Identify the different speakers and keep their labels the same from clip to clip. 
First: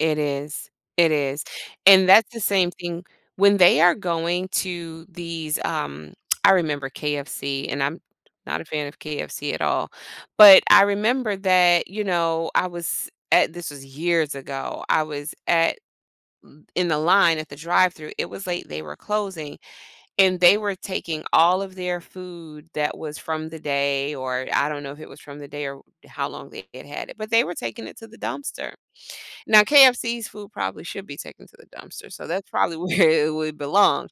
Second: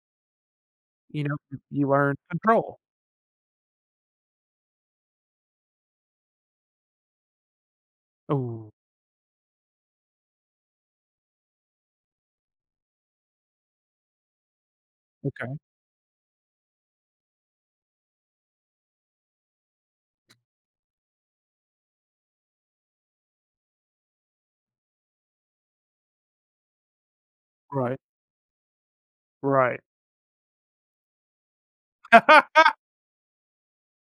Speaker 1: It is, it
Speaker 2: You know
Speaker 1: is,
Speaker 2: that you
Speaker 1: and
Speaker 2: are in
Speaker 1: that's the same
Speaker 2: control.
Speaker 1: thing when they are going to these, um, I remember KFC, and I'm not a
Speaker 2: Ooh.
Speaker 1: fan of KFC at all, but I remember that, you know, I was at this was years ago. I was
Speaker 2: Okay.
Speaker 1: at th in the line at the drive-thru, it was late, they were closing, and they were taking all of their food that was from the day, or I don't know if it was from the day or how long they had had it, but they were taking
Speaker 2: Right.
Speaker 1: it to the dumpster. Now
Speaker 2: Right.
Speaker 1: KFC's food probably should be taken to the dumpster, so that's probably where it would belong,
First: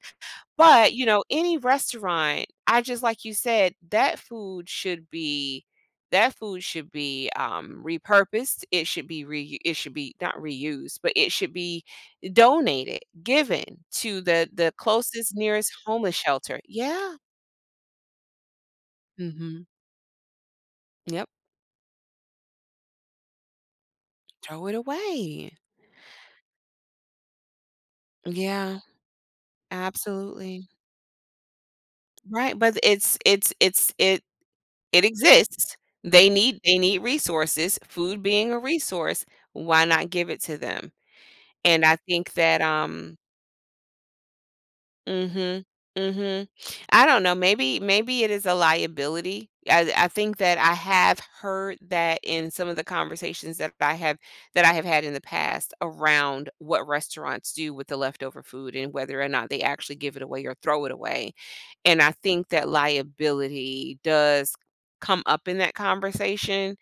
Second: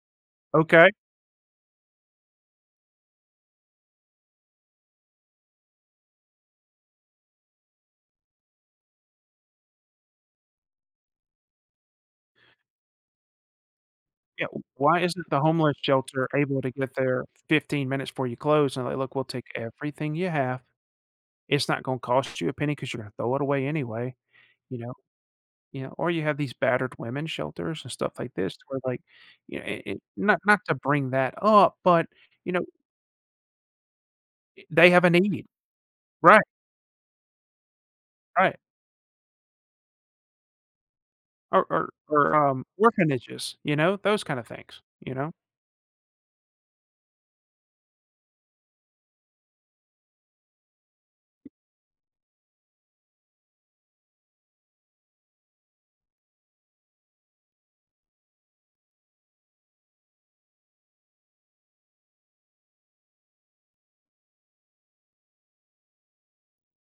Speaker 2: Okay.
Speaker 1: but, you know, any restaurant I just like you said, that food should be that food should be, um, repurposed. It should be reu it should be not reused, but it should be donated, given to
Speaker 2: Yeah,
Speaker 1: the
Speaker 2: w
Speaker 1: the
Speaker 2: why isn't
Speaker 1: closest,
Speaker 2: the
Speaker 1: nearest
Speaker 2: homeless
Speaker 1: homeless
Speaker 2: shelter
Speaker 1: shelter
Speaker 2: able to get
Speaker 1: yeah.
Speaker 2: there 15 minutes before you close and, like, "Look, we'll take
Speaker 1: Mhm.
Speaker 2: everything you have.
Speaker 1: Yep.
Speaker 2: It's not gon cost you a penny 'cause you're gonna throw it away anyway."
Speaker 1: Throw it
Speaker 2: You know
Speaker 1: away.
Speaker 2: you know, or you have these battered women's shelters and stuff like this to
Speaker 1: Yeah.
Speaker 2: where, like, you a and not not
Speaker 1: Absolutely.
Speaker 2: to bring that up, but, you
Speaker 1: Right,
Speaker 2: know
Speaker 1: but th it's it's it's it
Speaker 2: i they have
Speaker 1: it
Speaker 2: a need.
Speaker 1: exists. They
Speaker 2: Right.
Speaker 1: need they need resources, food being
Speaker 2: Right.
Speaker 1: a resource, why not give it to them?
Speaker 2: Or
Speaker 1: And,
Speaker 2: or
Speaker 1: I think
Speaker 2: or,
Speaker 1: that,
Speaker 2: um,
Speaker 1: um
Speaker 2: orphanages, you know, those kinda things, you know?
Speaker 1: Mhm. Mhm. I don't know, maybe maybe it is a liability. I I think that I have heard that in some of the conversations that I've have that I have had in the past, around what restaurants do with the leftover food and whether or not they actually give it away or throw it away, and I think that liability does come up in that conversation,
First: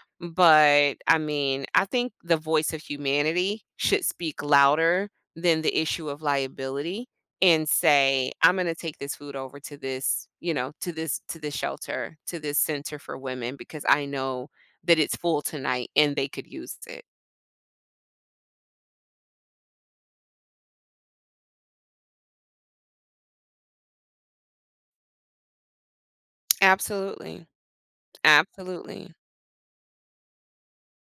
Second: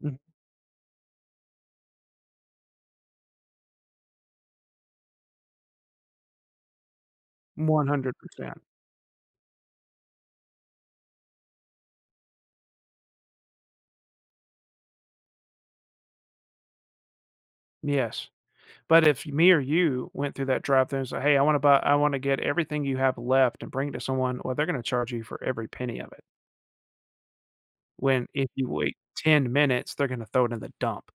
Speaker 2: Mhm.
Speaker 1: but, I mean, I think the voice of humanity should speak louder than the issue of liability and
Speaker 2: one hundred
Speaker 1: say, "Im
Speaker 2: percent.
Speaker 1: gonna take this food over to this, you know, to this to this shelter, to this center for women because I know that it's full tonight and they could use it."
Speaker 2: Yes. But, if me or you went through that drive-thru and say, "Hey, I wanna buy I wanna get everything you have left and bring it to someone," well, they're gonna charge you for every penny of it.
Speaker 1: Absolutely.
Speaker 2: When if you wait
Speaker 1: Absolutely.
Speaker 2: 10 minutes, they're gonna throw it in the dump.